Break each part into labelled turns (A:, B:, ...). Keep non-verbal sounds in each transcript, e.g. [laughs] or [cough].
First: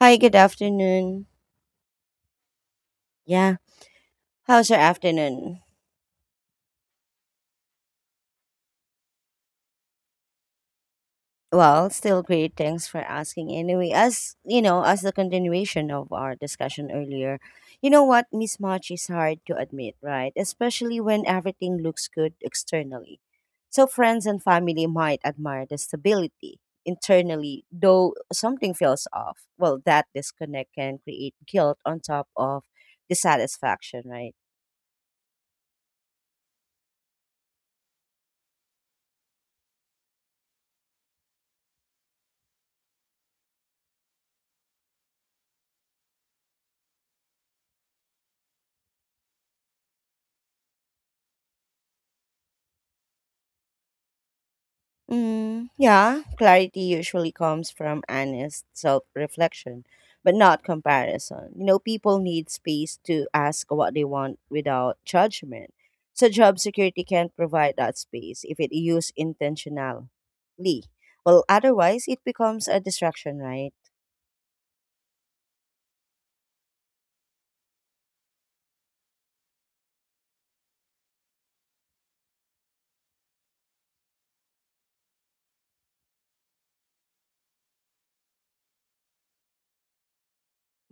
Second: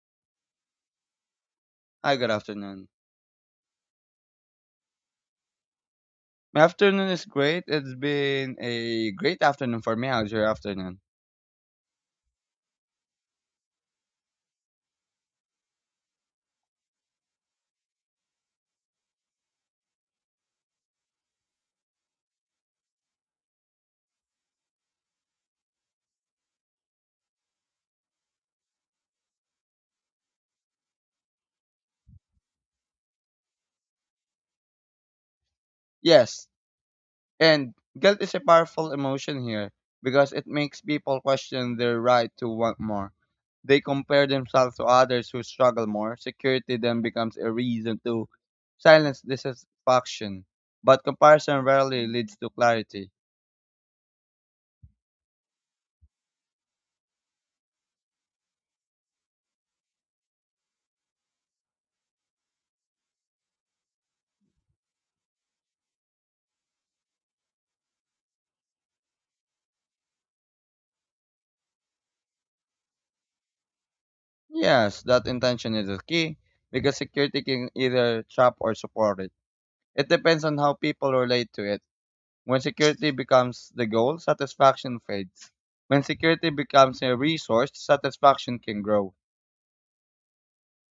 A: Hi, good afternoon.
B: Hi, good afternoon.
A: Yeah, how's your afternoon?
B: My afternoon is great. It's been a great afternoon for me. How's your afternoon?
A: Well, still great. Thanks for asking. Anyway, as you know, as the continuation of our discussion earlier, you know what? Mismatch is hard to admit, right? Especially when everything looks good externally. So, friends and family might admire the stability internally, though something feels off. Well, that disconnect can create guilt on top of dissatisfaction, right?
B: Yes, and guilt is a powerful emotion here because it makes people question their right to want more. They compare themselves to others who struggle more. Security then becomes a reason to silence dissatisfaction. But comparison rarely leads to clarity.
A: Yeah, clarity usually comes from honest self reflection, but not comparison. You know, people need space to ask what they want without judgment. So, job security can provide that space if it used intentionally. Well, otherwise, it becomes a distraction, right?
B: Yes, that intention is the key because security can either trap or support it. It depends on how people relate to it. When security becomes the goal, satisfaction fades. When security becomes a resource, satisfaction can grow.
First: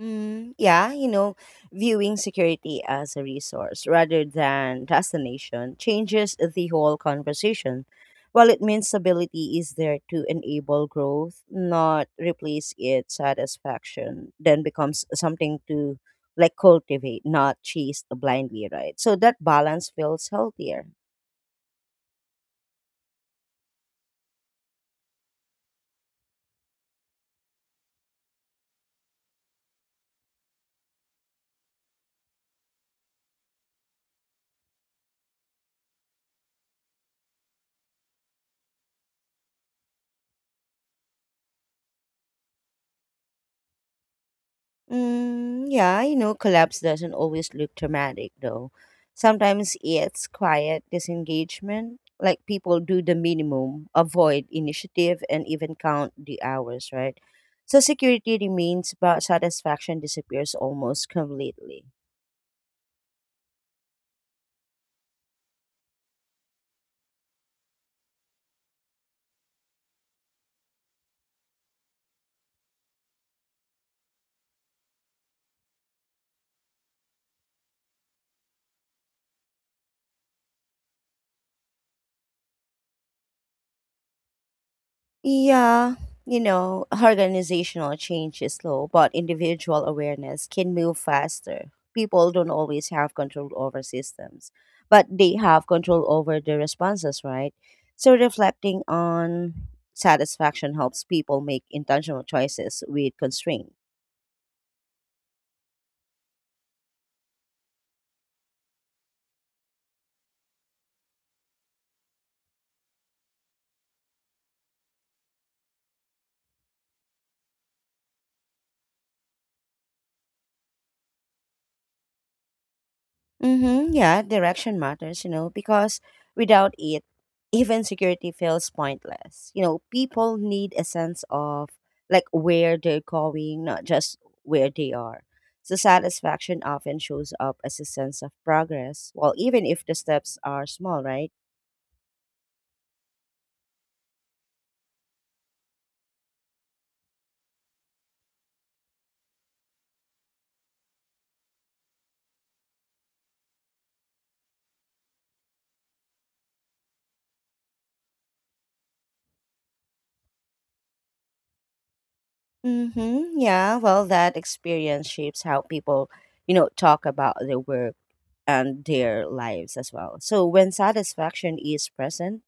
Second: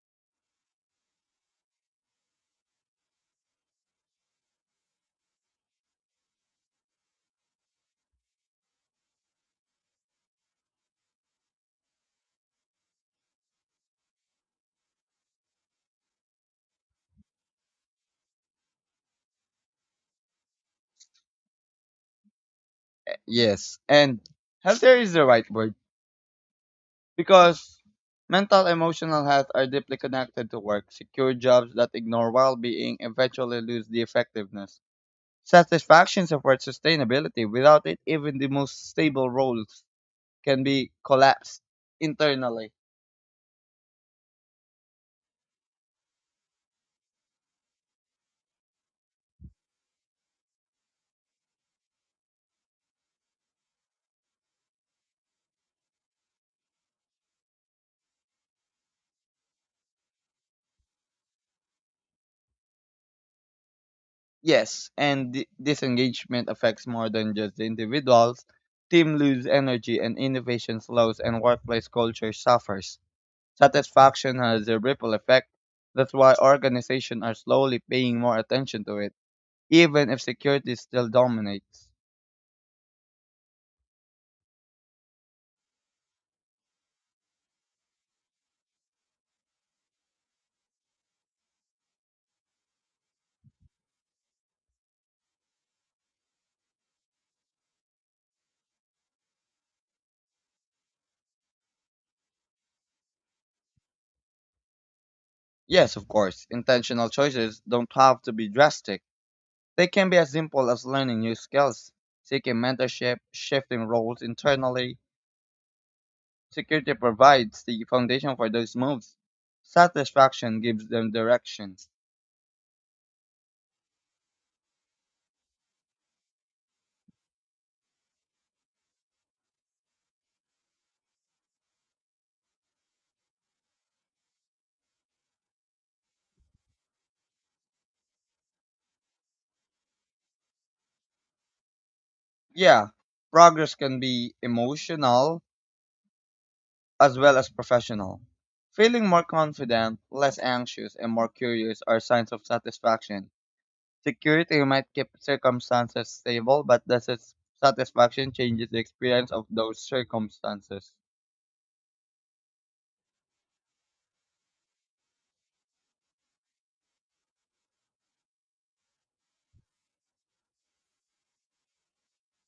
A: Yeah, you know, viewing security as a resource rather than destination changes the whole conversation. While it means stability is there to enable growth, not replace its satisfaction, then becomes something to like cultivate, not chase blindly, right? So that balance feels healthier.
B: Yes, and healthier is the right word because mental emotional health are deeply connected to work. Secure jobs that ignore well-being eventually lose the effectiveness. Satisfaction supports sustainability. Without it, even the most stable roles can be collapsed internally.
A: Yeah, you know, collapse doesn't always look dramatic, though. Sometimes it's quiet disengagement, like people do the minimum, avoid initiative, and even count the hours, right? So security remains, but satisfaction disappears almost completely.
B: Yes, and disengagement affects more than just the individuals. Team lose energy and innovation slows and workplace culture suffers. Satisfaction has a ripple effect. That's why organizations are slowly paying more attention to it, even if security still dominates.
A: Yeah, you know, organizational change is slow, but individual awareness can move faster. People don't always have control over systems, but they have control over their responses, right? So reflecting on satisfaction helps people make intentional choices with constraint.
B: Yes, of course, intentional choices don't have to be drastic. They can be as simple as learning new skills, seeking mentorship, shifting roles internally. Security provides the foundation for those moves. Satisfaction gives them directions.
A: Mm-hmm. Yeah, direction matters, you know, because without it, even security feels pointless. You know, people need a sense of like where they're going, not just where they are. So satisfaction often shows up as a sense of progress, well, even if the steps are small, right?
B: Yeah, progress can be emotional as well as professional. Feeling more confident, less anxious, and more curious are signs of satisfaction. Security might keep circumstances stable, but the satisfaction changes the experience of those circumstances.
A: Mm-hmm. Yeah, well, that experience shapes how people, you know, talk about their work and their lives as well. So when satisfaction is present,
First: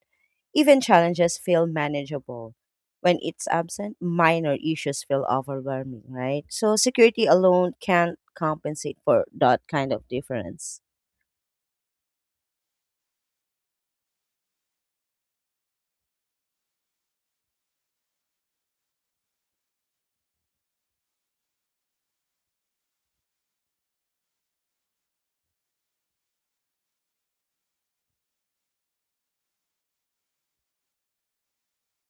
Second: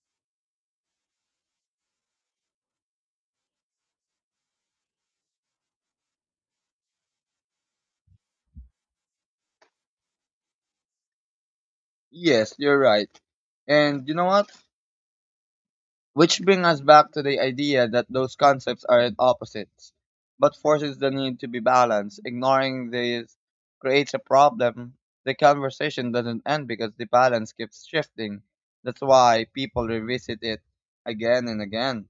A: even challenges feel manageable. When it's absent, minor issues feel overwhelming, right? So security alone can't compensate for that kind of difference.
B: Yes, you're right. And you know what? Which brings us back to the idea that those concepts aren't opposites, but forces the need to be balanced. Ignoring these creates a problem. The conversation doesn't end because the balance keeps shifting. That's why people revisit it again and again.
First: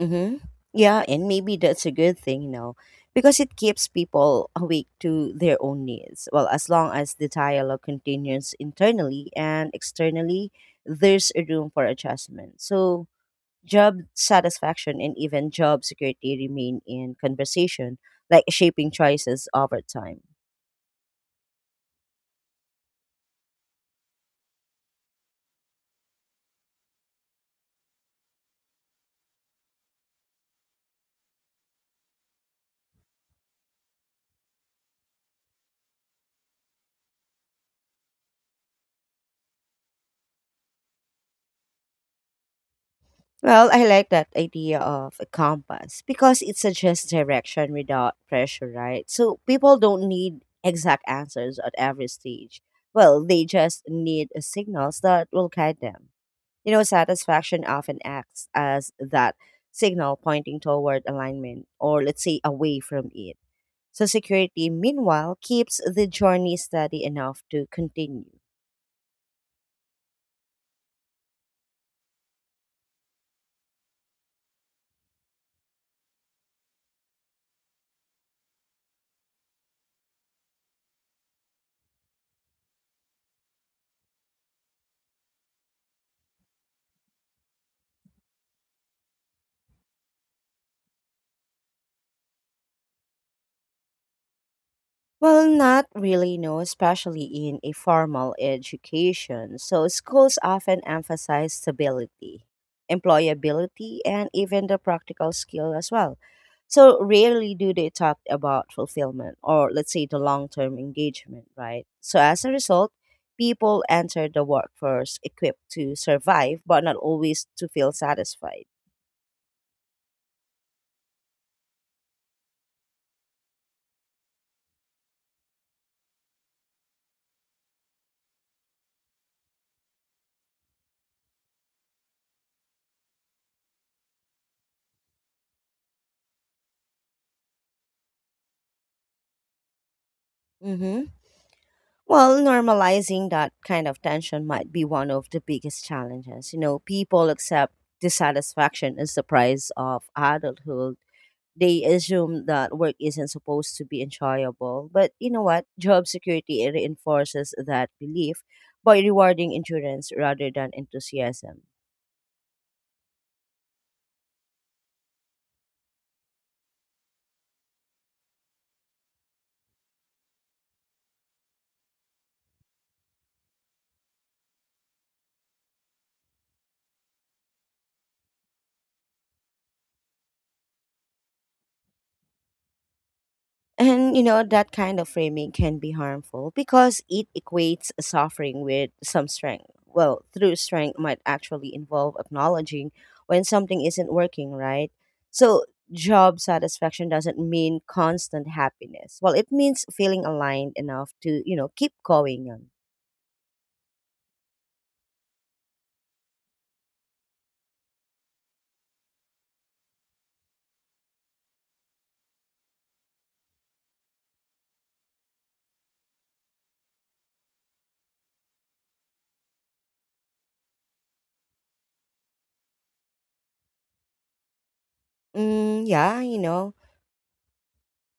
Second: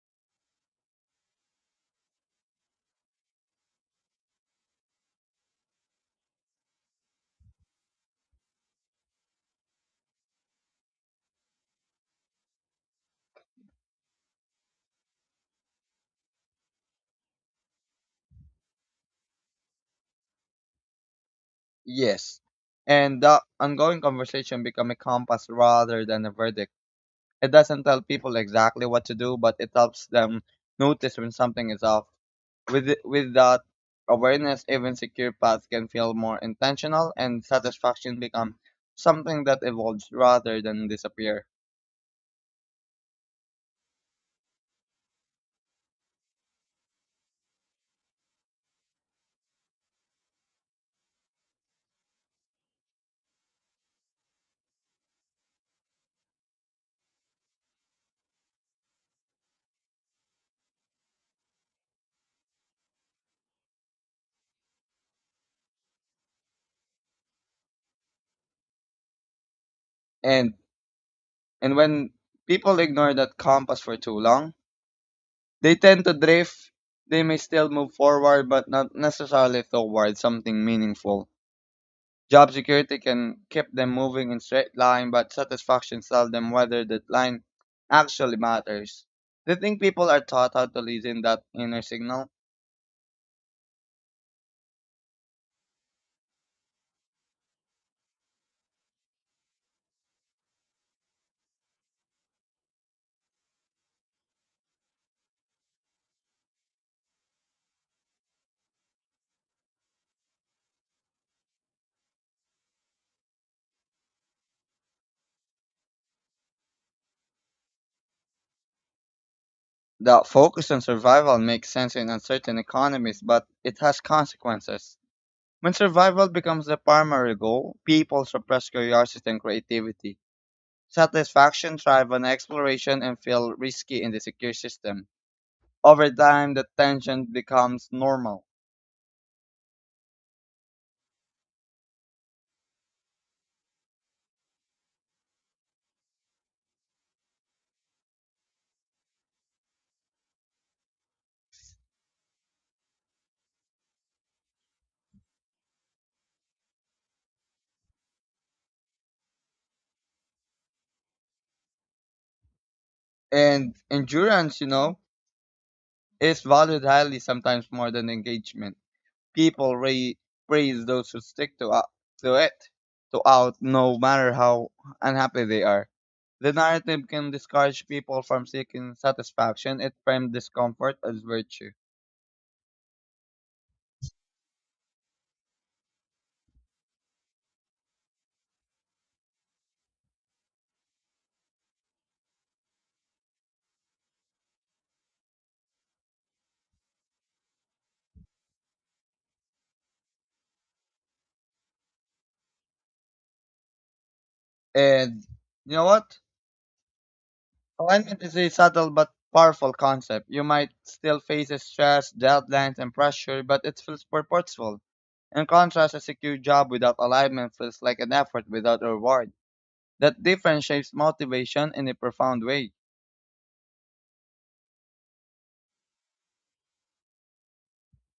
A: Mm-hmm. Yeah, and maybe that's a good thing, you know, because it keeps people awake to their own needs. Well, as long as the dialogue continues internally and externally, there's a room for adjustment. So, job satisfaction and even job security remain in conversation, like shaping choices over time.
B: Yes. And the ongoing conversation becomes a compass rather than a verdict. It doesn't tell people exactly what to do, but it helps them notice when something is off. With that awareness, even secure paths can feel more intentional, and satisfaction becomes something that evolves rather than disappear.
A: Well, I like that idea of a compass because it suggests direction without pressure, right? So people don't need exact answers at every stage. Well, they just need signals that will guide them. You know, satisfaction often acts as that signal pointing toward alignment or, let's say, away from it. So security, meanwhile, keeps the journey steady enough to continue.
B: And and when people ignore that compass for too long, they tend to drift. They may still move forward, but not necessarily toward something meaningful. Job security can keep them moving in straight line, but satisfaction tells them whether that line actually matters. They think people are taught how to listen that inner signal.
A: Well, not really, no, especially in a formal education. So, schools often emphasize stability, employability, and even the practical skill as well. So, rarely do they talk about fulfillment or, let's say, the long term engagement, right? So, as a result, people enter the workforce equipped to survive, but not always to feel satisfied.
B: The focus on survival makes sense in uncertain economies, but it has consequences. When survival becomes the primary goal, people suppress curiosity and creativity. Satisfaction thrives on exploration and feel risky in the secure system. Over time, the tension becomes normal.
A: Mm-hmm. Well, normalizing that kind of tension might be one of the biggest challenges. You know, people accept dissatisfaction as the price of adulthood. They assume that work isn't supposed to be enjoyable. But you know what? Job security reinforces that belief by rewarding endurance rather than enthusiasm.
B: And endurance, you know, is valued highly, sometimes more than engagement. people ra- Praise those who stick to, out to it, to out no matter how unhappy they are. The narrative can discourage people from seeking satisfaction. It frames discomfort as virtue.
A: And you know, that kind of framing can be harmful because it equates suffering with some strength. Well, through strength might actually involve acknowledging when something isn't working, right? So, job satisfaction doesn't mean constant happiness. Well, it means feeling aligned enough to, you know, keep going on.
B: And you know what? Alignment is a subtle but powerful concept. You might still face stress, deadlines, and pressure, but it feels purposeful. In contrast, a secure job without alignment feels like an effort without reward. That difference shapes motivation in a profound way.
A: Yeah, you know,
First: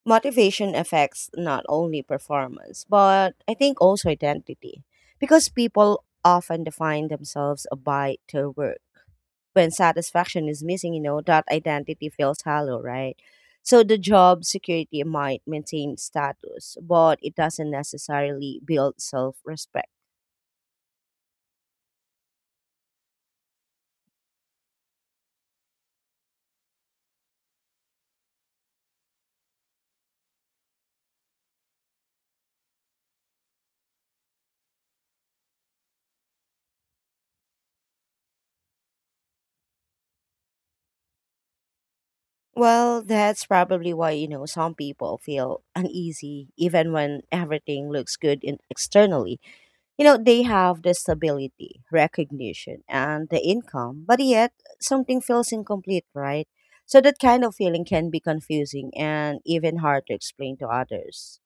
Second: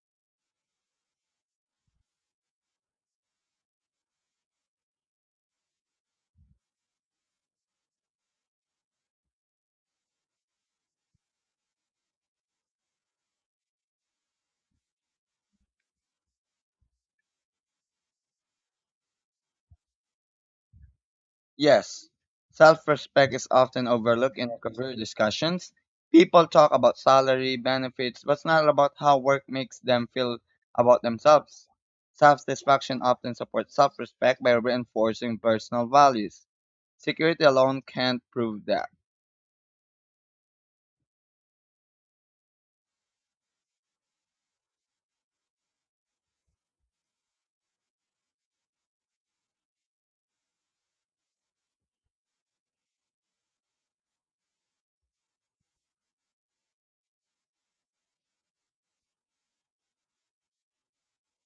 A: motivation affects not only performance, but I think also identity because people often define themselves by their work when satisfaction is missing, you know, that identity feels hollow, right? So the job security might maintain status, but it doesn't necessarily build self respect.
B: Yes, self respect is often overlooked in career discussions. People talk about salary, benefits, but it's not about how work makes them feel about themselves. Self satisfaction often supports self respect by reinforcing personal values. Security alone can't prove that.
A: Well, that's probably why, you know, some people feel uneasy even when everything looks good in externally. You know, they have the stability, recognition, and the income, but yet something feels incomplete, right? So that kind of feeling can be confusing and even hard to explain to others.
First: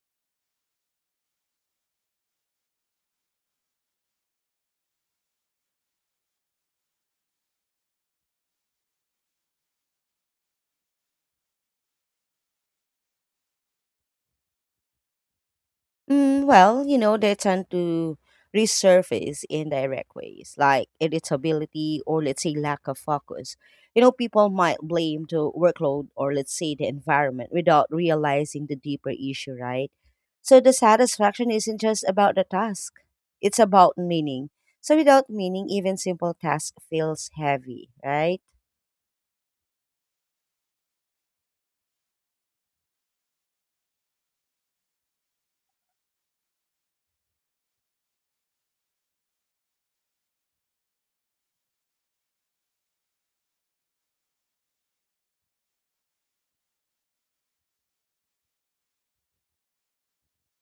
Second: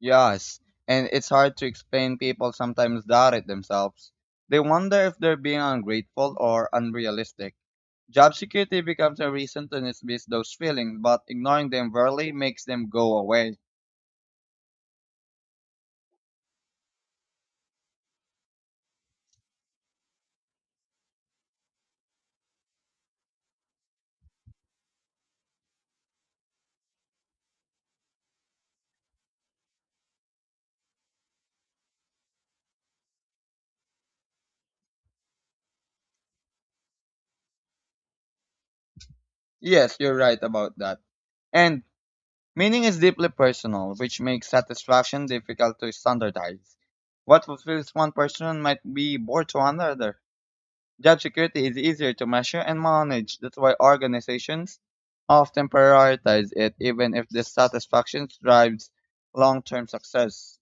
B: Yes, and it's hard to explain people sometimes doubt it themselves. They wonder if they're being ungrateful or unrealistic. Job security becomes a reason to dismiss those feelings, but ignoring them rarely makes them go away.
A: Well, you know, they tend to resurface in direct ways, like irritability or let's say lack of focus. You know, people might blame the workload or let's say the environment without realizing the deeper issue, right? So the satisfaction isn't just about the task, it's about meaning. So without meaning, even simple task feels heavy, right?
B: Yes, you're right about that. And meaning is deeply personal, which makes satisfaction difficult to standardize. What fulfills one person might be bored to another. Job security is easier to measure and manage. That's why organizations often prioritize it, even if dissatisfaction drives long term success.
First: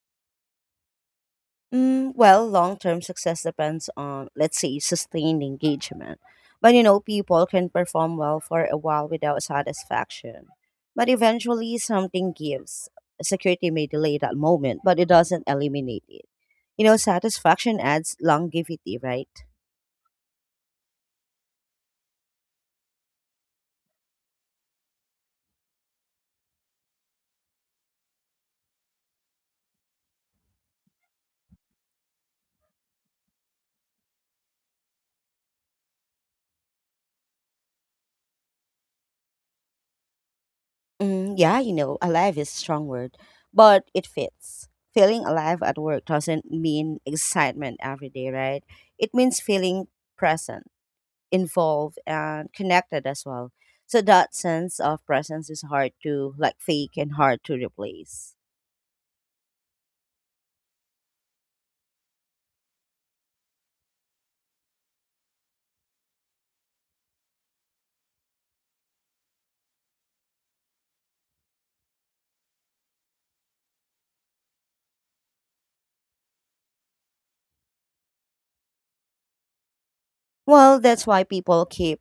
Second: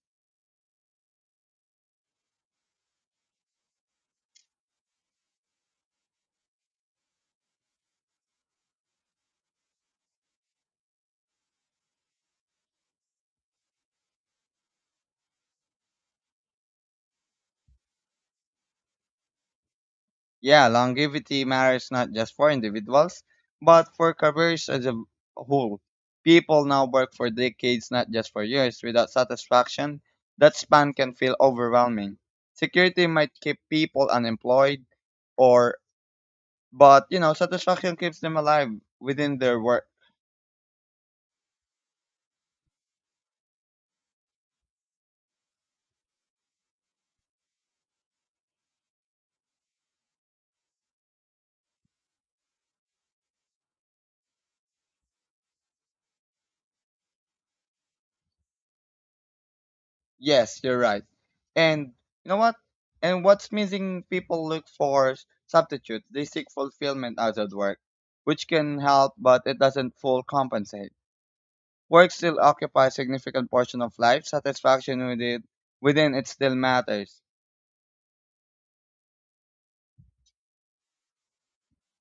A: Well, long term success depends on, let's say, sustained engagement. But you know, people can perform well for a while without satisfaction. But eventually, something gives. Security may delay that moment, but it doesn't eliminate it. You know, satisfaction adds longevity, right?
B: Yeah, longevity matters not just for individuals, but for careers as a whole. People now work for decades, not just for years. Without satisfaction, that span can feel overwhelming. Security might keep people unemployed or but you know satisfaction keeps them alive within their work.
A: Yeah, you know, alive is a strong word, but it fits. Feeling alive at work doesn't mean excitement every day, right? It means feeling present, involved, and connected as well. So that sense of presence is hard to like fake and hard to replace.
B: Yes, you're right. And you know what? And what's missing, people look for substitutes. They seek fulfillment outside work, which can help, but it doesn't full compensate. Work still occupies significant portion of life. Satisfaction with it, within it still matters.
A: Well, that's why people keep,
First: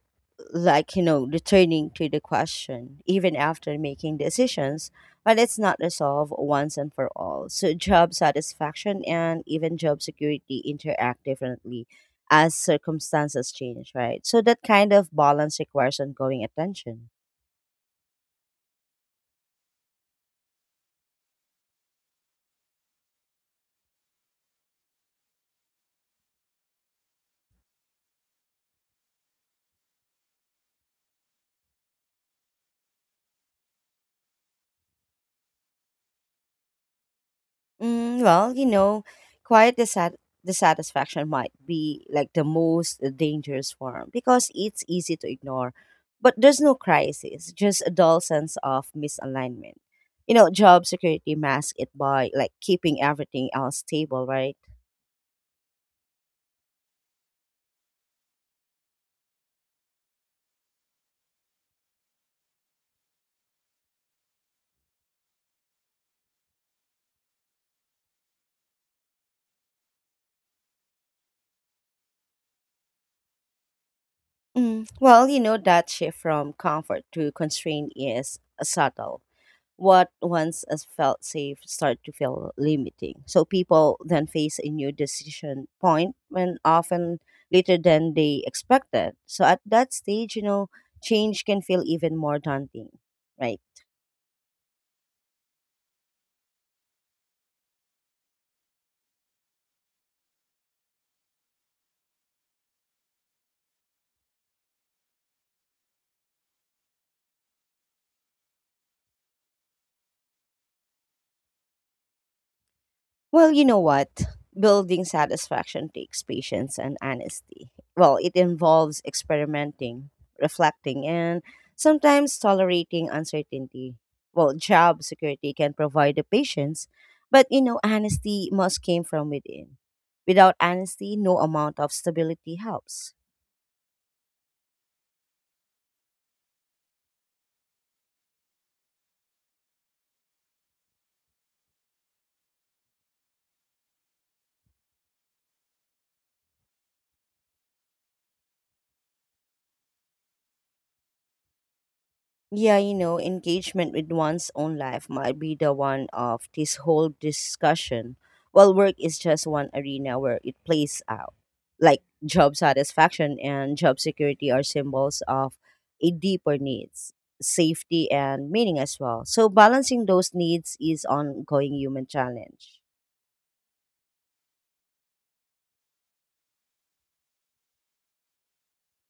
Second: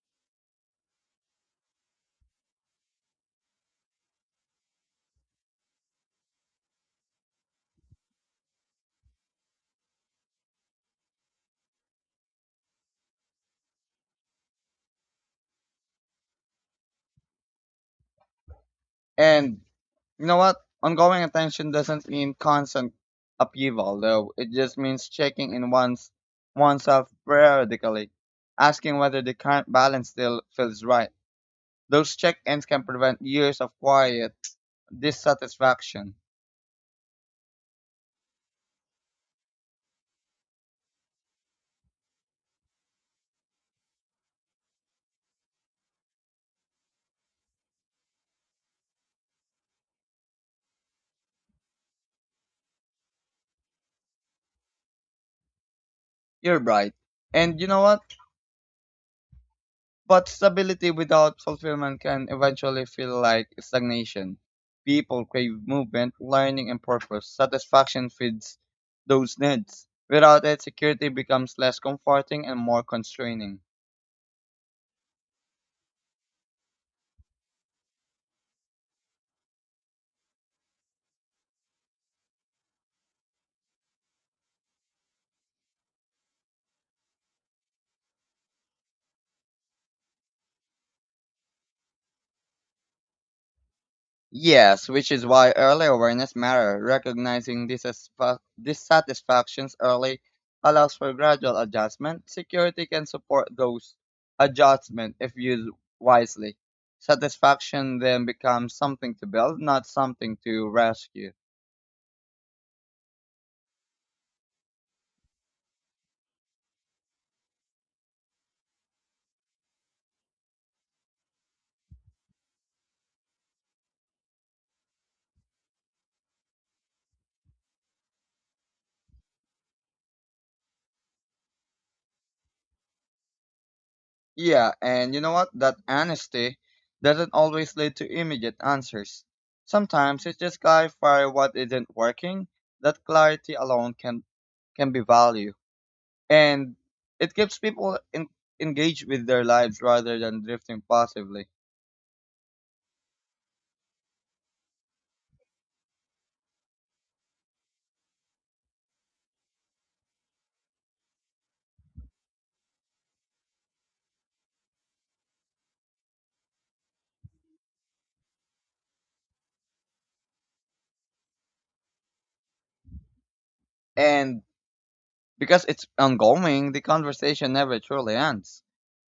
A: like, you know, returning to the question, even after making decisions, but it's not resolved once and for all. So, job satisfaction and even job security interact differently as circumstances change, right? So, that kind of balance requires ongoing attention.
B: And you know what? Ongoing attention doesn't mean constant upheaval, though. It just means checking in one's oneself periodically, asking whether the current balance still feels right. Those check-ins can prevent years of quiet dissatisfaction.
A: Well, you know, quiet dissat- dissatisfaction might be like the most dangerous form because it's easy to ignore, but there's no crisis, just a dull sense of misalignment. You know, job security masks it by like keeping everything else stable, right?
B: You're right. And you know what? But stability without fulfillment can eventually feel like stagnation. People crave movement, learning, and purpose. Satisfaction feeds those needs. Without it, security becomes less comforting and more constraining.
A: Well, you know, that shift from comfort to constraint is subtle what once as felt safe start to feel limiting. So people then face a new decision point when often later than they expected. So at that stage, you know, change can feel even more daunting, right?
B: Yes, which is why early awareness matters. Recognizing dissatisfactions early allows for gradual adjustment. Security can support those adjustments if used wisely. Satisfaction then becomes something to build, not something to rescue.
A: Well, you know what? Building satisfaction takes patience and honesty. Well, it involves experimenting, reflecting, and sometimes tolerating uncertainty. Well, job security can provide the patience, but you know, honesty must come from within. Without honesty, no amount of stability helps.
B: Yeah, and you know what? That honesty doesn't always lead to immediate answers. Sometimes it's just clarify what isn't working. That clarity alone can be value. And it keeps people in, engaged with their lives rather than drifting passively.
A: Yeah, you know, engagement with one's own life might be the one of this whole discussion, while work is just one arena where it plays out. Like job satisfaction and job security are symbols of a deeper needs, safety and meaning as well. So balancing those needs is ongoing human challenge.
B: And because it's ongoing, the conversation never truly ends.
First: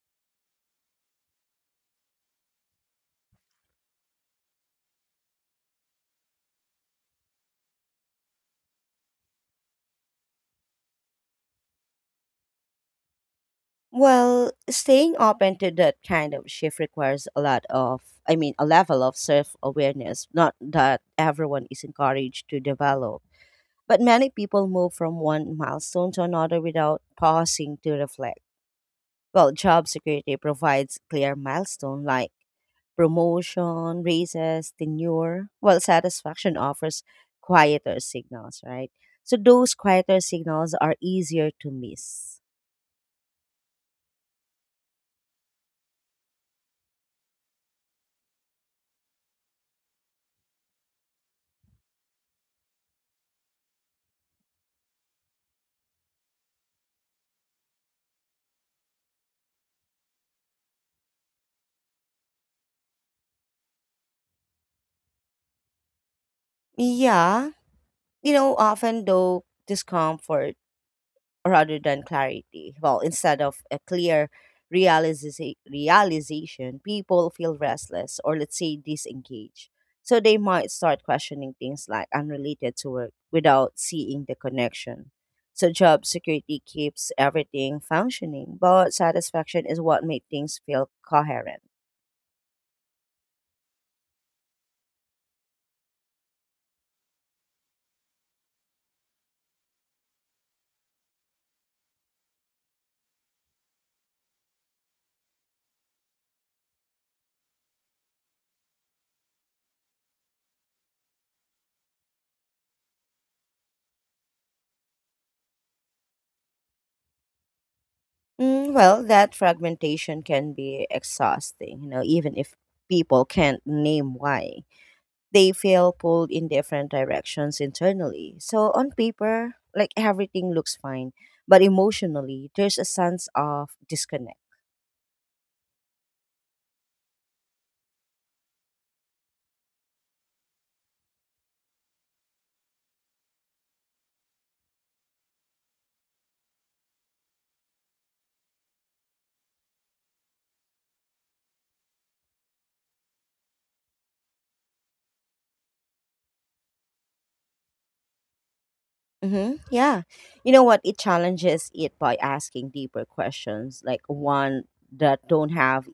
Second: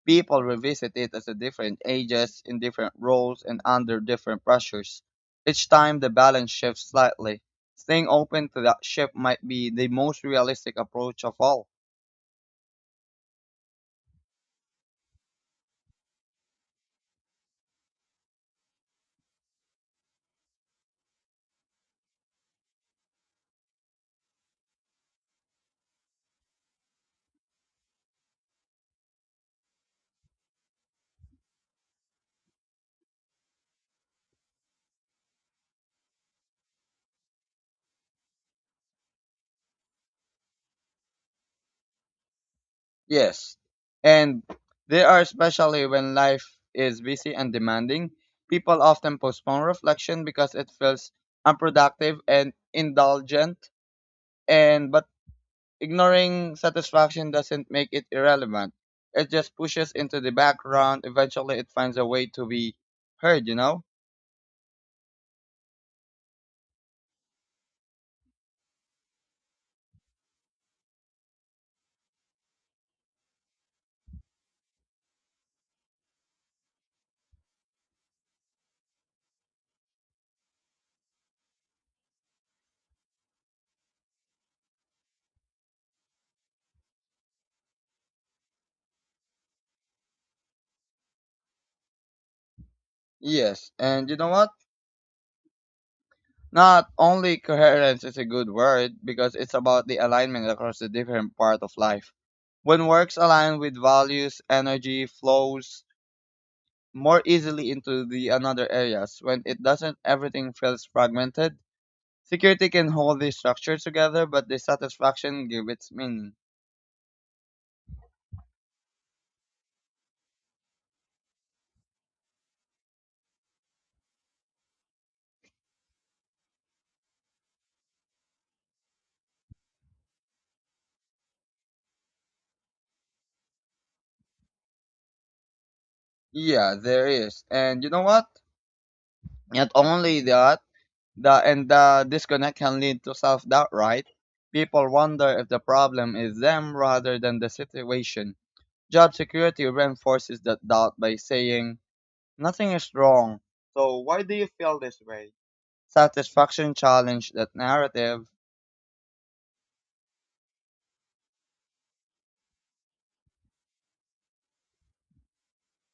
B: People revisit it as a different ages, in different roles, and under different pressures. Each time the balance shifts slightly. Staying open to that shift might be the most realistic approach of all.
A: Well, staying open to that kind of shift requires a lot of, a level of self awareness, not that everyone is encouraged to develop. But many people move from one milestone to another without pausing to reflect. Well, job security provides clear milestone like promotion, raises, tenure, while satisfaction offers quieter signals, right? So those quieter signals are easier to miss.
B: Yes. And there are especially when life is busy and demanding, people often postpone reflection because it feels unproductive and indulgent and but ignoring satisfaction doesn't make it irrelevant. It just pushes into the background. Eventually it finds a way to be heard, you know?
A: Yeah, you know, often though discomfort rather than clarity. Well, instead of a clear realization, people feel restless or let's say disengaged. So they might start questioning things like unrelated to work without seeing the connection. So job security keeps everything functioning, but satisfaction is what makes things feel coherent.
B: Yes. And you know what? Not only coherence is a good word because it's about the alignment across the different part of life. When works align with values, energy flows more easily into the another areas. When it doesn't, everything feels fragmented. Security can hold the structure together, but the satisfaction give its meaning.
A: Well, that fragmentation can be exhausting, you know, even if people can't name why. They feel pulled in different directions internally. So on paper, like everything looks fine, but emotionally, there's a sense of disconnect.
B: Yeah, there is. And you know what? Not only that, the disconnect can lead to self-doubt, right? People wonder if the problem is them rather than the situation. Job security reinforces that doubt by saying, nothing is wrong. So why do you feel this way? Satisfaction challenged that narrative.
A: Hmm. Yeah. You know what? It challenges it by asking deeper questions, like one that don't have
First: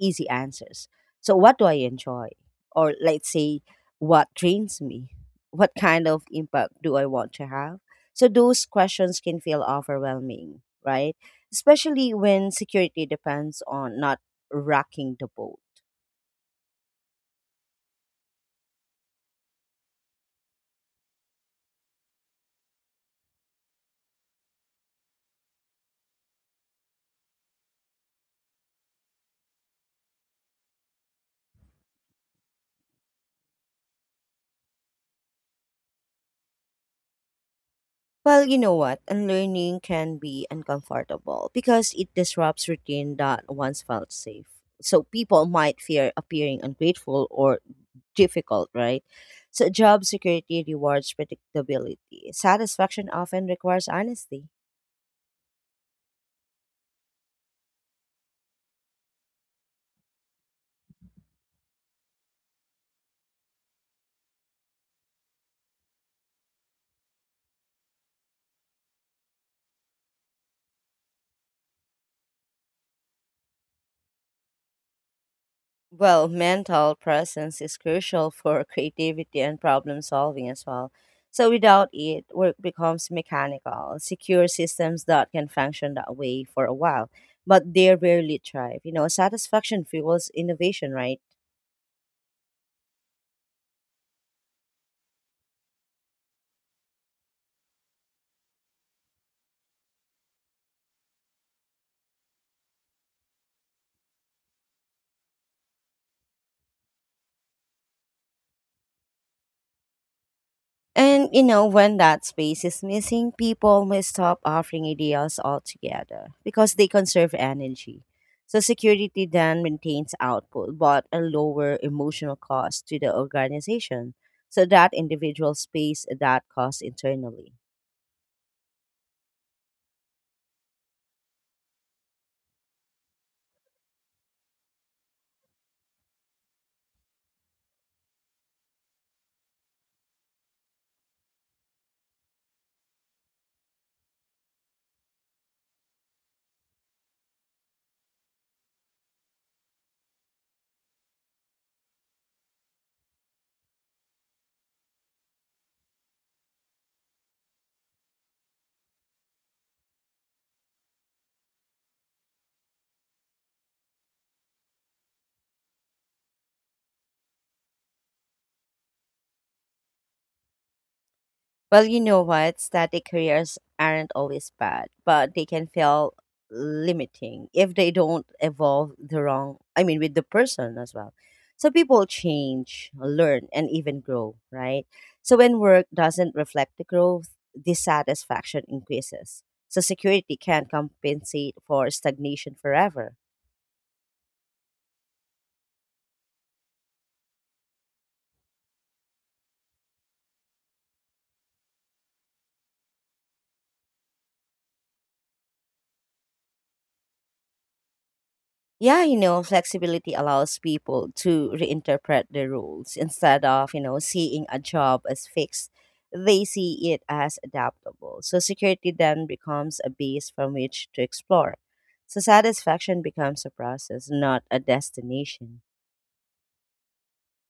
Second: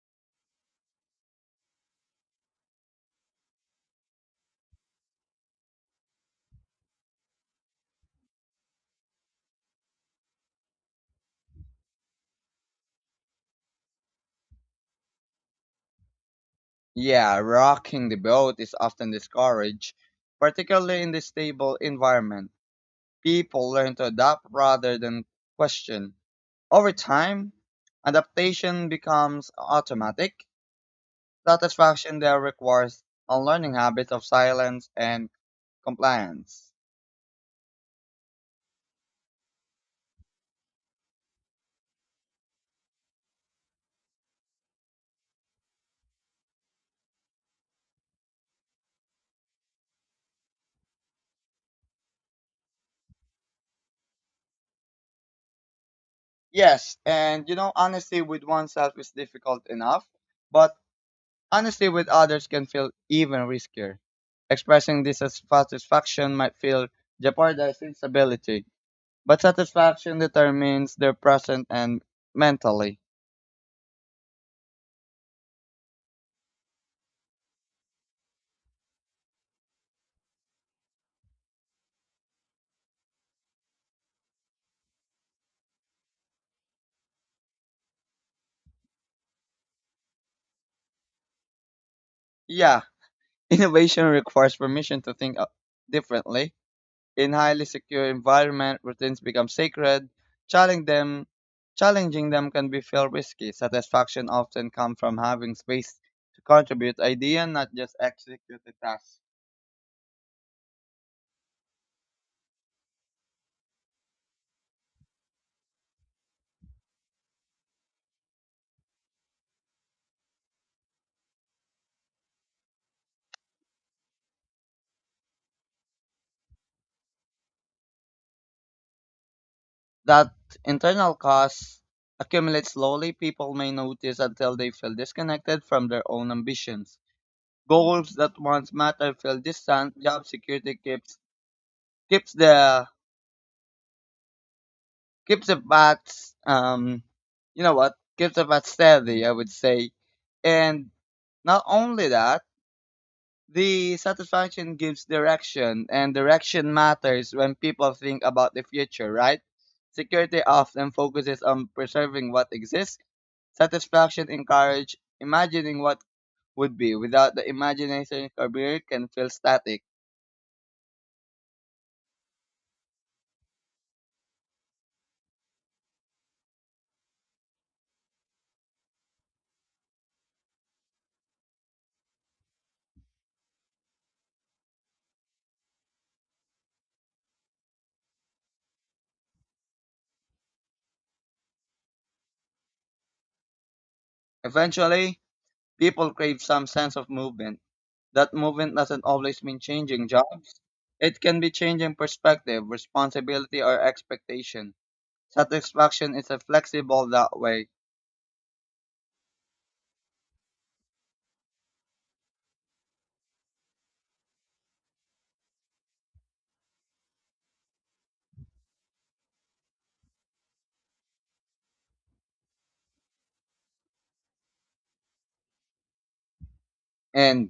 A: easy answers. So, what do I enjoy? Or let's say, what drains me? What kind of impact do I want to have? So, those questions can feel overwhelming, right? Especially when security depends on not rocking the boat.
B: Yeah, rocking the boat is often discouraged, particularly in the stable environment. People learn to adapt rather than question. Over time, adaptation becomes automatic. Satisfaction there requires unlearning habits of silence and compliance.
A: Well, you know what? Unlearning can be uncomfortable because it disrupts routine that once felt safe. So people might fear appearing ungrateful or difficult, right? So job security rewards predictability. Satisfaction often requires honesty.
B: Yes, and you know, honesty with oneself is difficult enough, but honesty with others can feel even riskier. Expressing dissatisfaction might feel jeopardizing stability, but satisfaction determines their present and mentally.
A: Well, mental presence is crucial for creativity and problem solving as well. So without it, work becomes mechanical. Secure systems that can function that way for a while, but they rarely thrive. You know, satisfaction fuels innovation, right?
B: Yeah, [laughs] innovation requires permission to think differently. In highly secure environment, routines become sacred. Challenging them, challenging them can be feel risky. Satisfaction often comes from having space to contribute idea, not just execute the task.
A: And you know, when that space is missing, people may stop offering ideas altogether because they conserve energy. So security then maintains output but a lower emotional cost to the organization. So that individual space that cost internally.
B: That internal cost accumulates slowly. People may notice until they feel disconnected from their own ambitions. Goals that once mattered feel distant. Job security keeps keeps the keep the bats you know what Keep the bats steady, I would say. And not only that, the satisfaction gives direction, and direction matters when people think about the future, right? Security often focuses on preserving what exists. Satisfaction encourage imagining what would be. Without the imagination career can feel static.
A: Well, you know what? Static careers aren't always bad, but they can feel limiting if they don't evolve the wrong, with the person as well. So people change, learn, and even grow, right? So when work doesn't reflect the growth, dissatisfaction increases. So security can't compensate for stagnation forever.
B: Eventually people crave some sense of movement. That movement doesn't always mean changing jobs. It can be changing perspective, responsibility, or expectation. Satisfaction is a flexible that way.
A: Yeah, you know, flexibility allows people to reinterpret the rules instead of, you know, seeing a job as fixed. They see it as adaptable. So security then becomes a base from which to explore. So satisfaction becomes a process, not a destination.
B: And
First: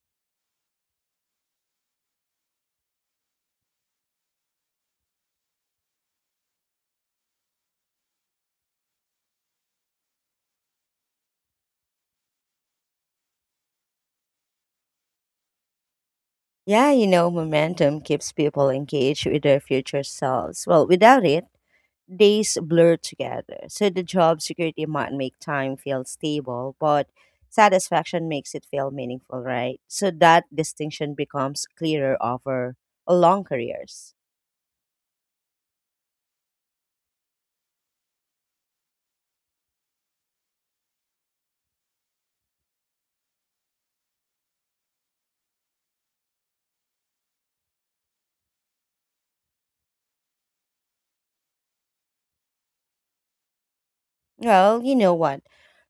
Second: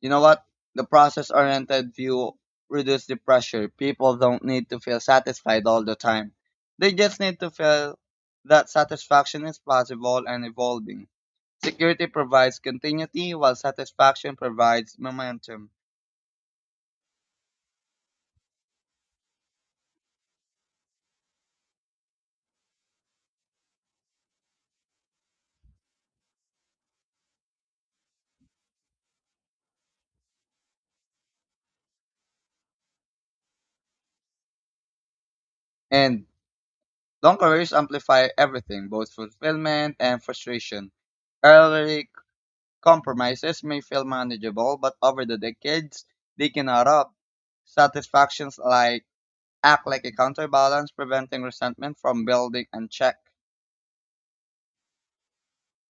B: you know what? The process oriented view reduces the pressure. People don't need to feel satisfied all the time. They just need to feel that satisfaction is possible and evolving. Security provides continuity while satisfaction provides momentum.
A: Yeah, you know, momentum keeps people engaged with their future selves. Well, without it, days blur together. So the job security might make time feel stable, but satisfaction makes it feel meaningful, right? So that distinction becomes clearer over long careers.
B: And long careers amplify everything, both fulfillment and frustration. Early compromises may feel manageable, but over the decades, they can add up. Satisfactions like act like a counterbalance, preventing resentment from building unchecked.
A: Well, you know what?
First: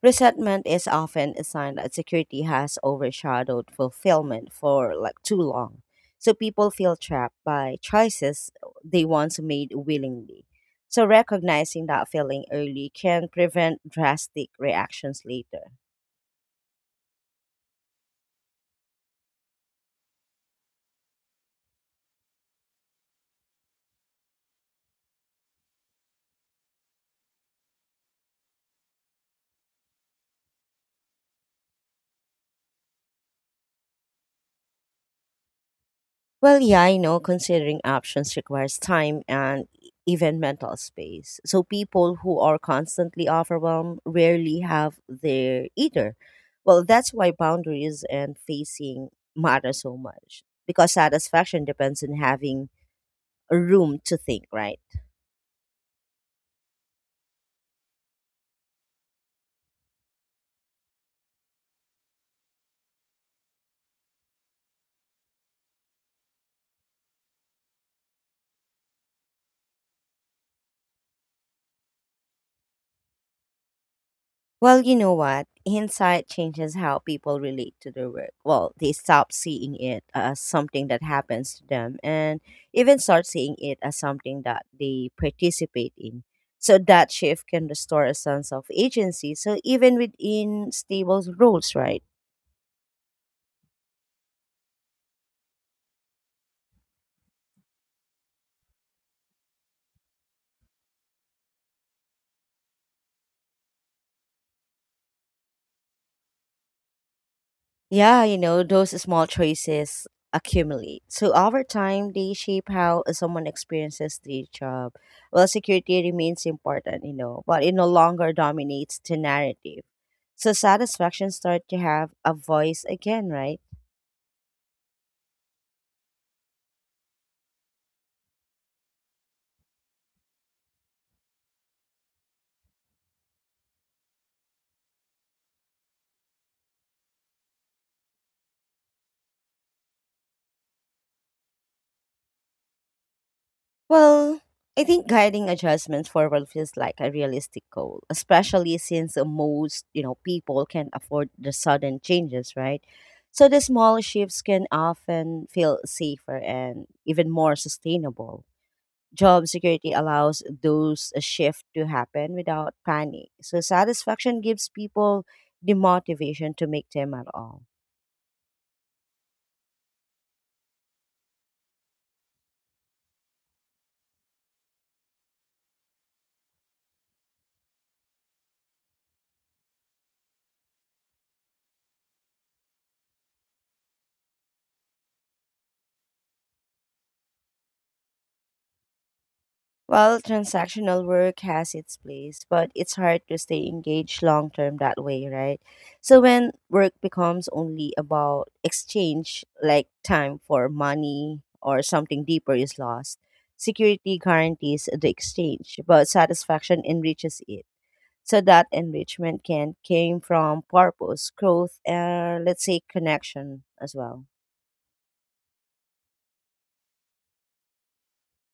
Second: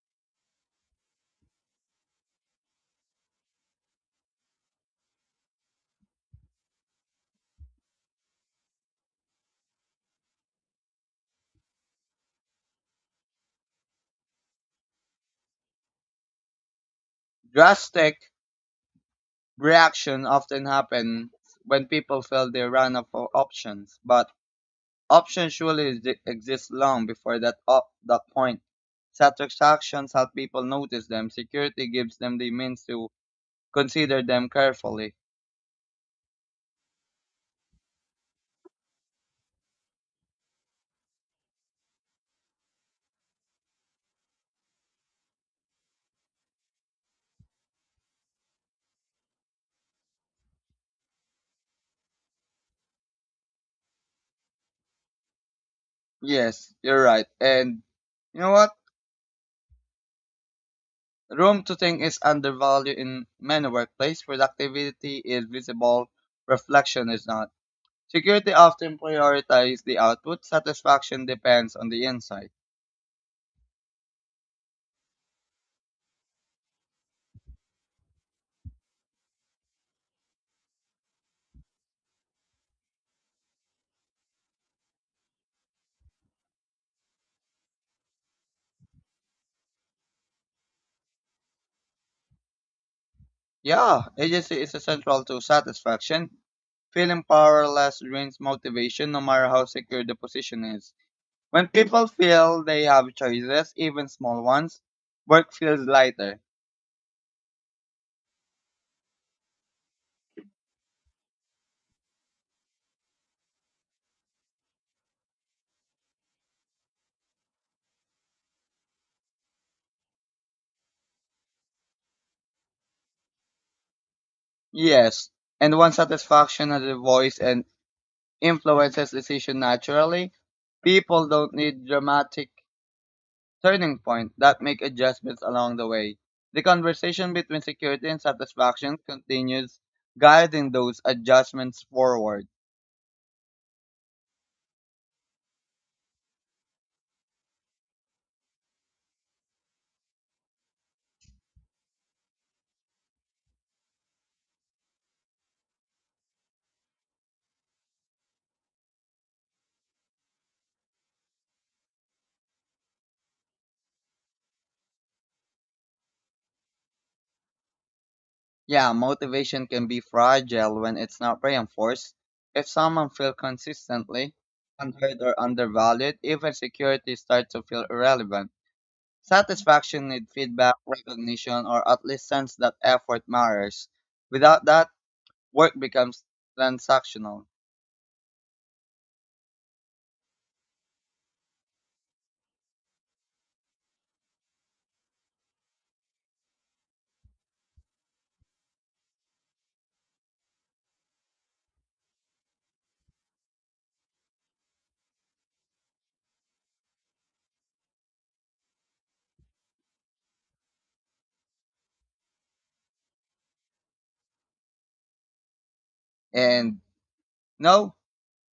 A: Resentment is often a sign that security has overshadowed fulfillment for like too long. So people feel trapped by choices they once made willingly. So recognizing that feeling early can prevent drastic reactions later.
B: Drastic reaction often happen when people feel they run out of options, but options surely exist long before that point. Satisfactions help people notice them. Security gives them the means to consider them carefully.
A: Well, yeah, I know considering options requires time and even mental space. So people who are constantly overwhelmed rarely have their either. Well, that's why boundaries and facing matter so much because satisfaction depends on having a room to think, right?
B: Yes, you're right. And you know what? Room to think is undervalued in many workplaces. Productivity is visible, reflection is not. Security often prioritizes the output. Satisfaction depends on the inside.
A: Well, you know what? Hindsight changes how people relate to their work. Well, they stop seeing it as something that happens to them and even start seeing it as something that they participate in. So that shift can restore a sense of agency. So even within stable roles, right?
B: Yeah, agency is essential to satisfaction. Feeling powerless drains motivation, no matter how secure the position is. When people feel they have choices, even small ones, work feels lighter.
A: Yeah, you know, those small choices accumulate. So over time, they shape how someone experiences the job. Well, security remains important, you know, but it no longer dominates the narrative. So satisfaction start to have a voice again, right?
B: Yes, and once satisfaction has a voice and influences decision naturally, people don't need dramatic turning point that make adjustments along the way. The conversation between security and satisfaction continues guiding those adjustments forward.
A: Well, I think guiding adjustments forward feels like a realistic goal, especially since most, you know, people can't afford the sudden changes, right? So the small shifts can often feel safer and even more sustainable. Job security allows those a shift to happen without panic. So satisfaction gives people the motivation to make them at all.
B: Yeah, motivation can be fragile when it's not reinforced. If someone feels consistently unheard or undervalued, even security starts to feel irrelevant. Satisfaction needs feedback, recognition, or at least sense that effort matters. Without that, work becomes transactional.
A: While transactional work has its place, but it's hard to stay engaged long term that way, right? So when work becomes only about exchange, like time for money or something deeper is lost, security guarantees the exchange, but satisfaction enriches it. So that enrichment can came from purpose, growth, and let's say connection as well.
B: And no,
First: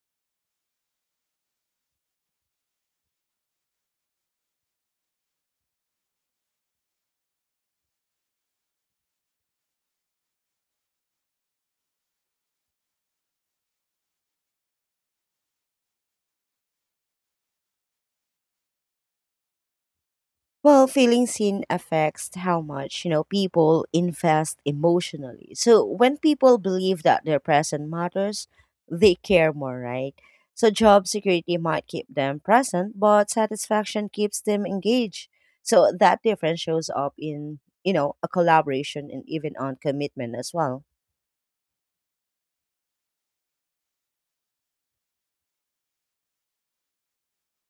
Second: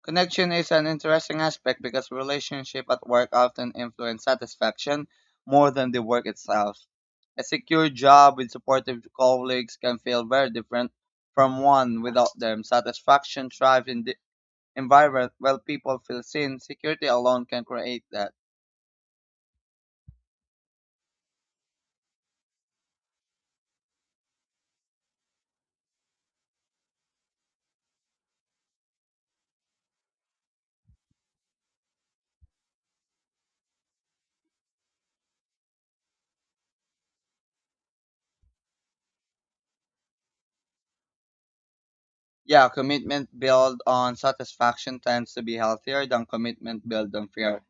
B: connection is an interesting aspect because relationship at work often influence satisfaction more than the work itself. A secure job with supportive colleagues can feel very different from one without them. Satisfaction thrives in the environment where people feel seen. Security alone can create that.
A: Well, feeling seen affects how much, you know, people invest emotionally. So when people believe that their present matters, they care more, right? So job security might keep them present, but satisfaction keeps them engaged. So that difference shows up in, you know, a collaboration and even on commitment as well.
B: Yeah, commitment built on satisfaction tends to be healthier than commitment built on fear.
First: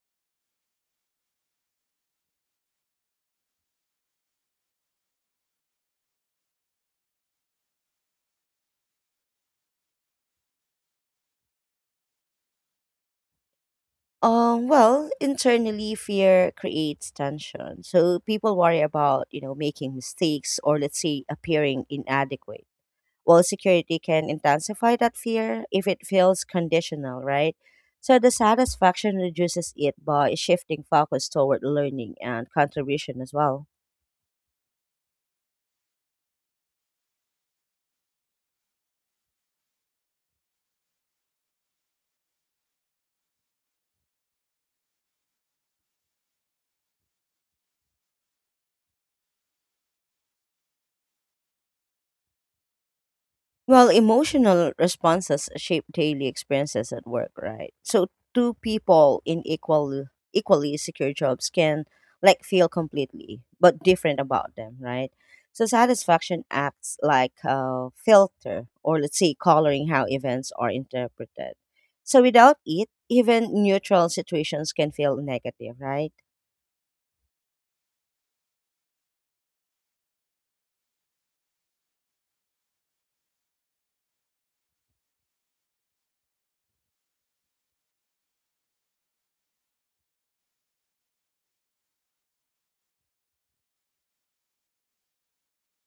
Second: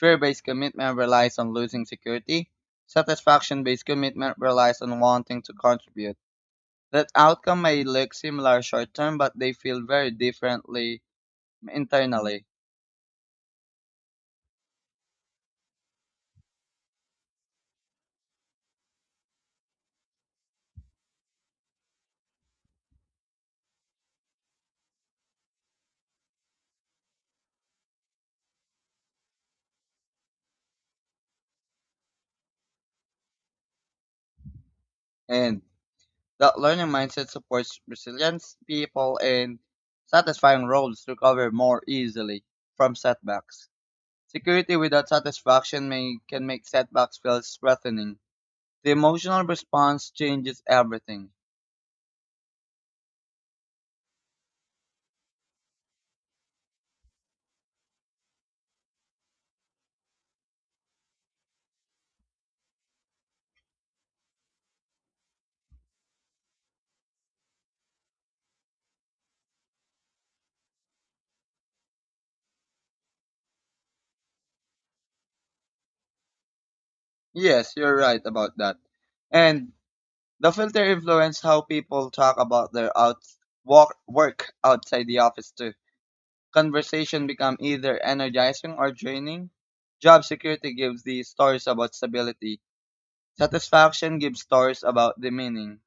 B: Fear based commitment relies on losing security. Satisfaction based commitment relies on wanting to contribute. That outcome may look similar short term, but they feel very differently internally.
A: Well, internally, fear creates tension. So people worry about, you know, making mistakes or let's say appearing inadequate. While security can intensify that fear if it feels conditional, right? So the satisfaction reduces it by shifting focus toward learning and contribution as well.
B: And that learning mindset supports resilience people in satisfying roles recover more easily from setbacks. Security without satisfaction may, can make setbacks feel threatening. The emotional response changes everything.
A: Well, emotional responses shape daily experiences at work, right? So two people in equally secure jobs can like feel completely but different about them, right? So satisfaction acts like a filter or let's say coloring how events are interpreted. So without it, even neutral situations can feel negative, right?
B: Yes, you're right about that. And the filter influence how people talk about their work outside the office too. Conversation become either energizing or draining. Job security gives the stories about stability. Satisfaction gives stories about the meaning.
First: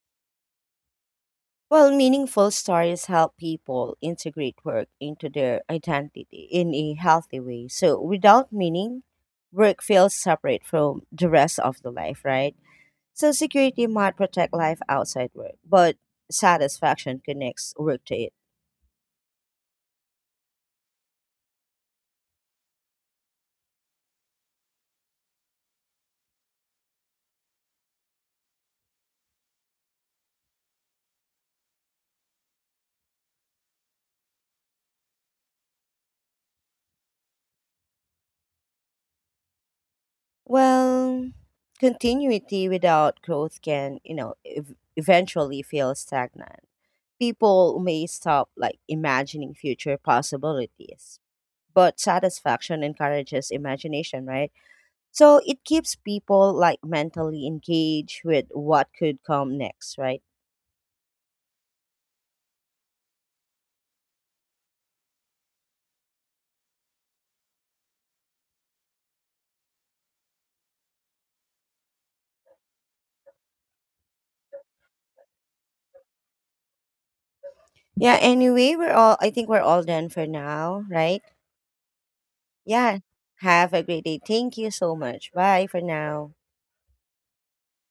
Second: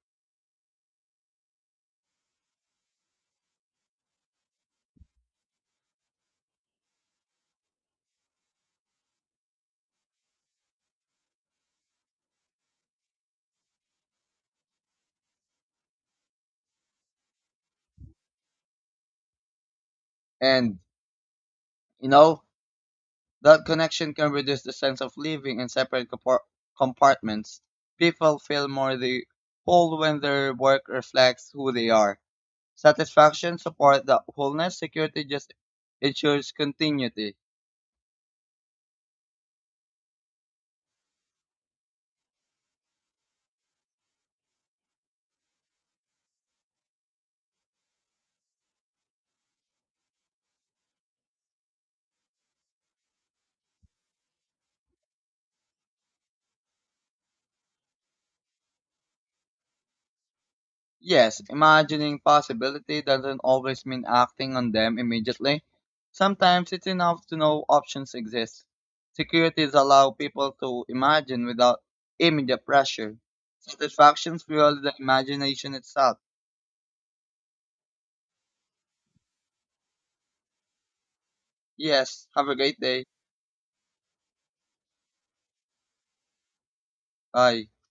A: Well, meaningful stories help people integrate work into their identity in a healthy way. So, without meaning, work feels separate from the rest of the life, right? So, security might protect life outside work, but satisfaction connects work to it.
B: And you know, that connection can reduce the sense of living in separate compartments. People feel more the whole when their work reflects who they are. Satisfaction supports the wholeness, security just ensures continuity.
A: Well, continuity without growth can, you know, eventually feel stagnant. People may stop like imagining future possibilities. But satisfaction encourages imagination, right? So it keeps people like mentally engaged with what could come next, right?
B: Yes, imagining possibility doesn't always mean acting on them immediately. Sometimes it's enough to know options exist. Securities allow people to imagine without immediate pressure. Satisfactions fuel the imagination itself.
A: Yeah, anyway, we're all I think we're all done for now, right?
B: Yes, have a great
A: Yeah.
B: day.
A: Have a great day. Thank you so much. Bye for now.
B: Bye.